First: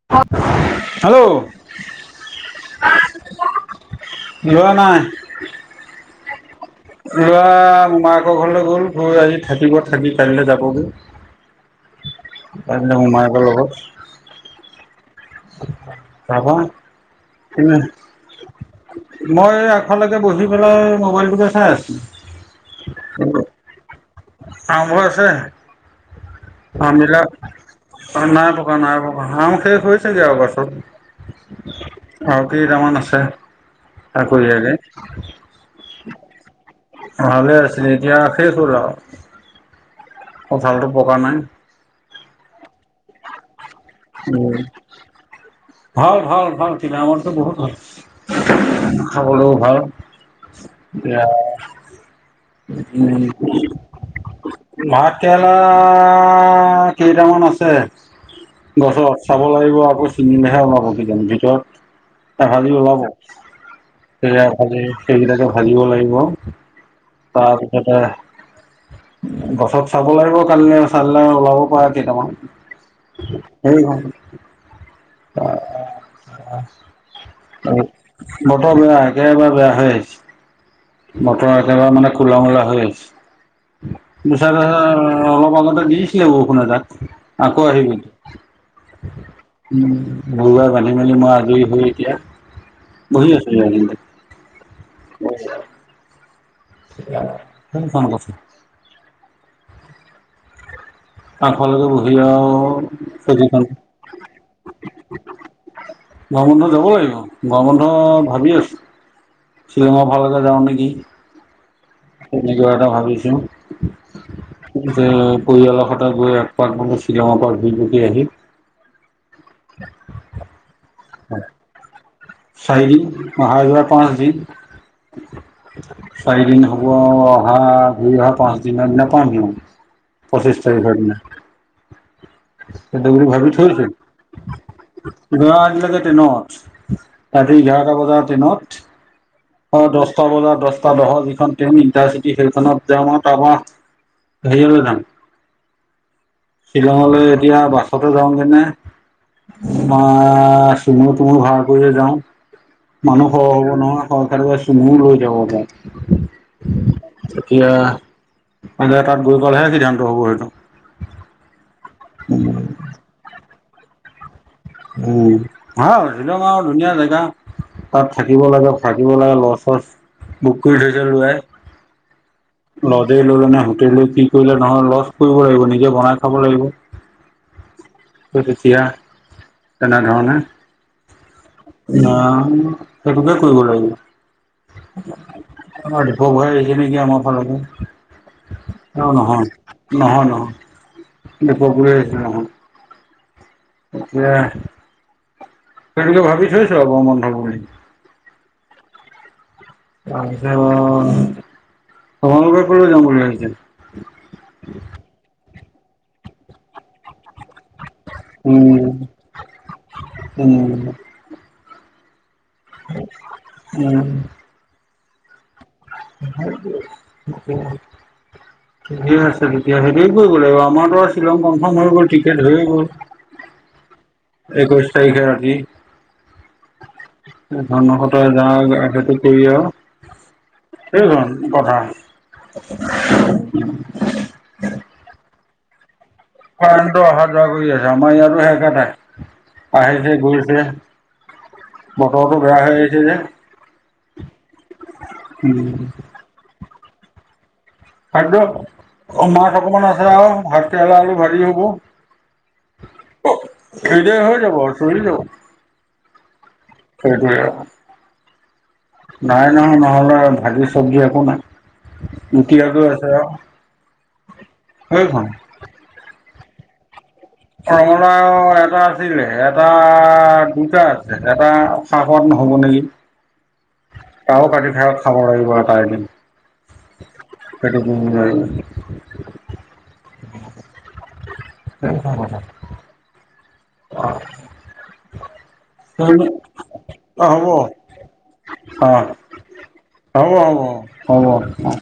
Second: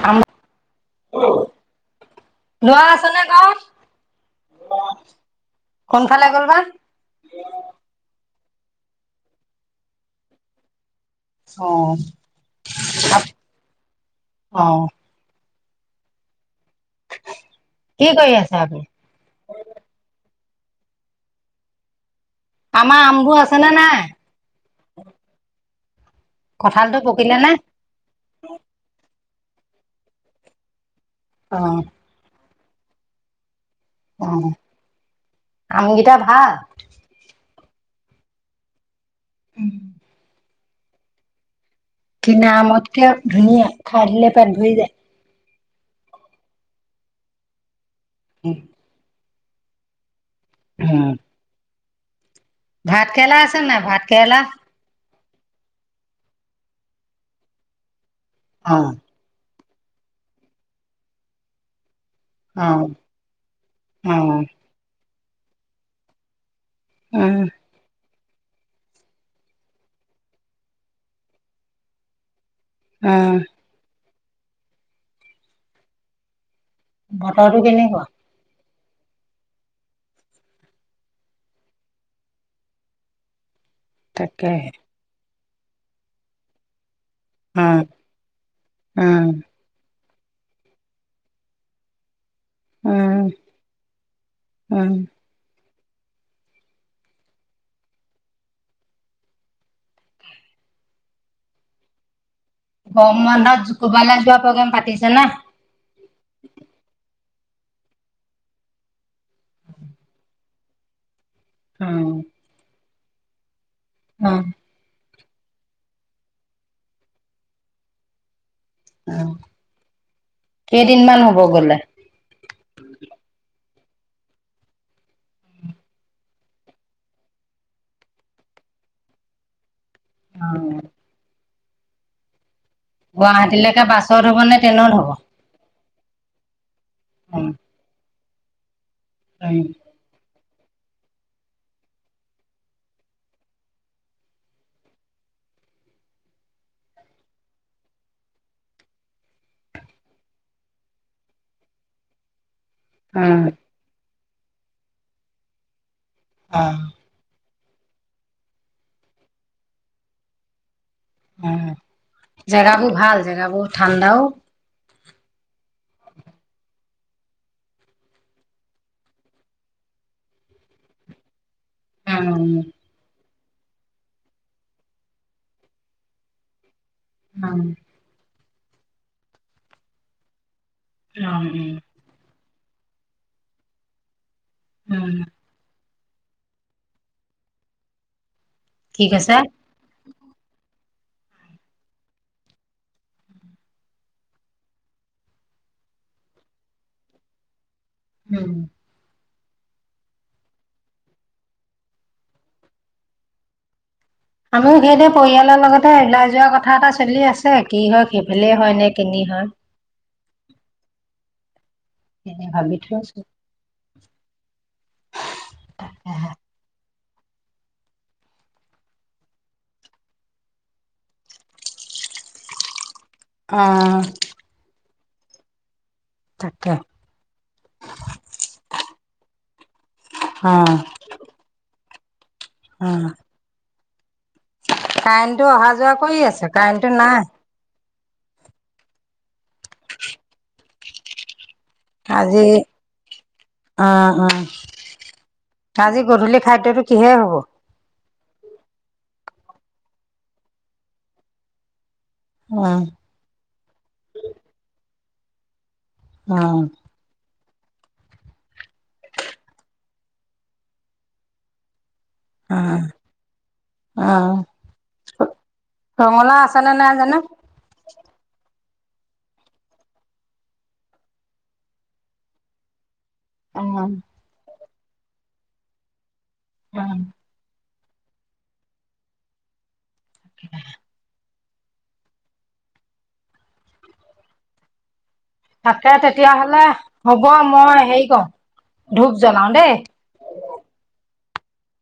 ল'ৰা হেল্ল'! ম'হ আছে নে ঘৰত? ল'ৰা নাই কোনফালে গ'ল বা? লৰা মোমাইয়েকৰ ঘৰলৈ গল। গৈ আজি থাকিব কাইলে থাকি কাইলে যাবগৈ। অ', কাইলে মোমাইকৰ লগত। অ'। যাবা তুমি? কি কৰি আছে আপুনি? মই আগফালে বহি পেলাই মোবাইলটোকে চাই আছো। আমাৰ আমবোৰ আছে নে নাই? আমবোৰ আছে নে নাই? কঁঠালটো আমবিলাক পকিলে - নে? অঁ, নাই পকা, নাই পকা শেষ হৈছেগৈ আৰু পাছত। অঁ। আৰু কেইটামান আছে অ', আকুইীয়াকৈ। আমকেইটা কেইটা ভাল। ভালে আছিলে এতিয়া শেষ হ'ল আৰু। উম। কঁঠালটো পকা নাই। কিনা আমতকে ধুনীয়া, খাই দিলে পেত ভৰি যায়। ভাল, ভাল, ভাল, কিনা আমতকে বহুত ভাল। উম। খাবলৈও ভাল এয়া। ভাত কেৰেলা আছে নাই, ভাত কেৰেলা? ভাত কেৰেলা কেইটামান আছে অ', গছত। চাব লাগিব আকৌ ছিঙিলেহে ওলাব কেইজানি ভিতৰত। এ ভাজি অ', ওলাব? সেয়া অ', ভাজি, সেইকেইটাকে ভাজিব লাগিব। উম, তাৰপিছতে- গছত চাব লাগিব কালিলে চালিলে ওলাব পৰা কেইটামান। উম, সেই নহয়। উম, উম। বতৰ টো কেনেকুৱা? বতৰ বেয়া, একেবাৰে বেয়া হৈ আহিছে। বতৰ একেবাৰে মানে কোলা মূলা হৈ আছে। দুচা তাকেহে, ধৰা অলপ আগতে দিছিলে বৰষুণে এজাক। আকৌ আহিব। উম, উম, গৰুবিলাক বান্ধি মেলি মই আজৰি হৈ এতিয়া উম, বহি আছো। উম। নিশ্চয়। তনে কোন কছোন [unintelligible] আগফালে বহি লৈ আও- গৰম বন্ধত কবালৈ যোৱা প্ৰগেম পাতিছে না? গৰম বন্ধ যাব লাগিব, গৰম বন্ধ ভাবি আছো - শ্বিলংৰ ফালেকে যাওঁ নেকি। উম। তেনেকে কিবা এটা ভাবিছোঁ। অঁ। যে পৰিয়ালৰ সৈতে গৈ একপাক মানে শ্বিলংৰ পৰা ঘুই পকি আহিম। অঁ, কেইদিনমান হ'ব গ'লে? চাৰি দিন, অহা -যোৱা পাঁচ দিন। চাৰিদিন হ'ব, অহা ঘূৰি অহা পাঁচ দিনৰ দিনা পামহি। পঁচিছ তাৰিখৰ দিনা। সেইটো বুলি ভাবি গুৱাহাটীলৈকে থৈছো। বাছত হ'ব নে ট্ৰেইনত হ'ব? লৰা আহিলে যে ট্ৰেইনত, উম, ৰাতি এঘাৰটা বজাৰ ট্ৰেইনত। [unintelligible] অ দহটা বজাত, দহটা দহৰ যিখন ট্ৰেইন ইণ্টাৰচিটি সেইখনত যাম আৰু তাৰ পৰা হেৰিয়লৈ যাম। শ্বিলঙলৈ এতিয়া, বাছতে যাওঁগেনে তোমাৰ, চুমো-তুমো ভাড়া কৰিয়ে যাওঁ মানুহ উম, সৰহ হ'ব নহয়, সৰহ থাকিলে চুমো লৈ যাব পাৰো। অ'। এতিয়া, মানে তাত গৈ গ'লেহে সিদ্ধান্ত হ'ব সেইটো। উম, জেগাবোৰ ভাল, জেগাবোৰ ঠাণ্ডাও উম, ভাল শ্বিলং আৰু ধুনীয়া জেগা। তাত থাকিব লাগে, থাকিব লাগে, লজ-চচ বুক কৰি থৈছে ল'ৰাই। অ উম। লজে ল'লে নে হোটেল, কি কৰিলে, নহ'লে লজ কৰিব লাগিব, নিজে বনাই খাব লাগিব। অ'। চ' তেতিয়া তেনেধৰণে উম। ধৰা, সেইটোকে কৰিব উম, লাগিব। দীপক বৰা আহিছে নেকি আমাৰ ফালৰ পৰা, কি অ' কৈছে? নহয়। নহয়, নহয়, দীপক বৰা আহিছে নহয়। এতিয়া, সেইটোকে ভাবি থৈছো আৰু গৰম বন্ধ বুলি। উম। তাৰপিছত, আপুনালোকে কলৈ যাম বুলি ভাবিছে? আমিও সেইটোৱে, পৰিয়ালৰ লগতে ওলাই যোৱা কথা এটা চলি আছে, কি হয় কি সেইফালেই হয় উম নে কেনি হয়। উম। এনে ভাবি থোৱা আছে। উম। [unintelligible] ঠিকে আছে তেতিয়া, হেৰি কৰিব লাগিব আমাৰতো আৰু শ্বিলং কনফাৰ্ম হৈ গ'ল টিকেট হৈ গ'ল। অ'। একৈশ তাৰিখে ৰাতি। তাকে। ঝমকতে যাওঁ গৈ সেইটো কৰি আৰু অ'। [unintelligible] উম। [unintelligible] কাৰেণ্টটো অহা যোৱা কৰি আছে। কাৰেণ্টটো অহা যোৱা কৰি আছে আমাৰ ইয়াতো একেটাই, আহিছে গৈছে। আজি বতৰটো বেয়া হৈ আহিছে যে। অ', অ', উম আজি গধূলি খাদ্যটো কিহে হব? খাদ্য, অ মাছ অকমান আছে আও ভাতকেৰেলা আৰু ভাজি হ'ব। উম। ভিডিঅ' হৈ যাব চলি যাব। আহ। সেইটো আও, নাই নহয় ভাজি চব্জি একো নাই। গুটি আলু আহ, আছে আৰু আহ, সেইখন ৰঙালাও আছেনে নাই জানো! ৰঙা এটা আছিলে এটা দুটা আছে এটা। চাহ খাদ নহ'ব নেকি? অৱ। তাও কাতি থাকক খাব লাগিব এটা এদিন। উম। সটো [unintelligible] [unintelligible] [unintelligible] অ। থাকে তেতিয়া হ'লে হ'ব, মই হেৰি কৰওঁ হ'ব ধূপ জ্বলাও দেই। হ'ব হ'ব অৱ।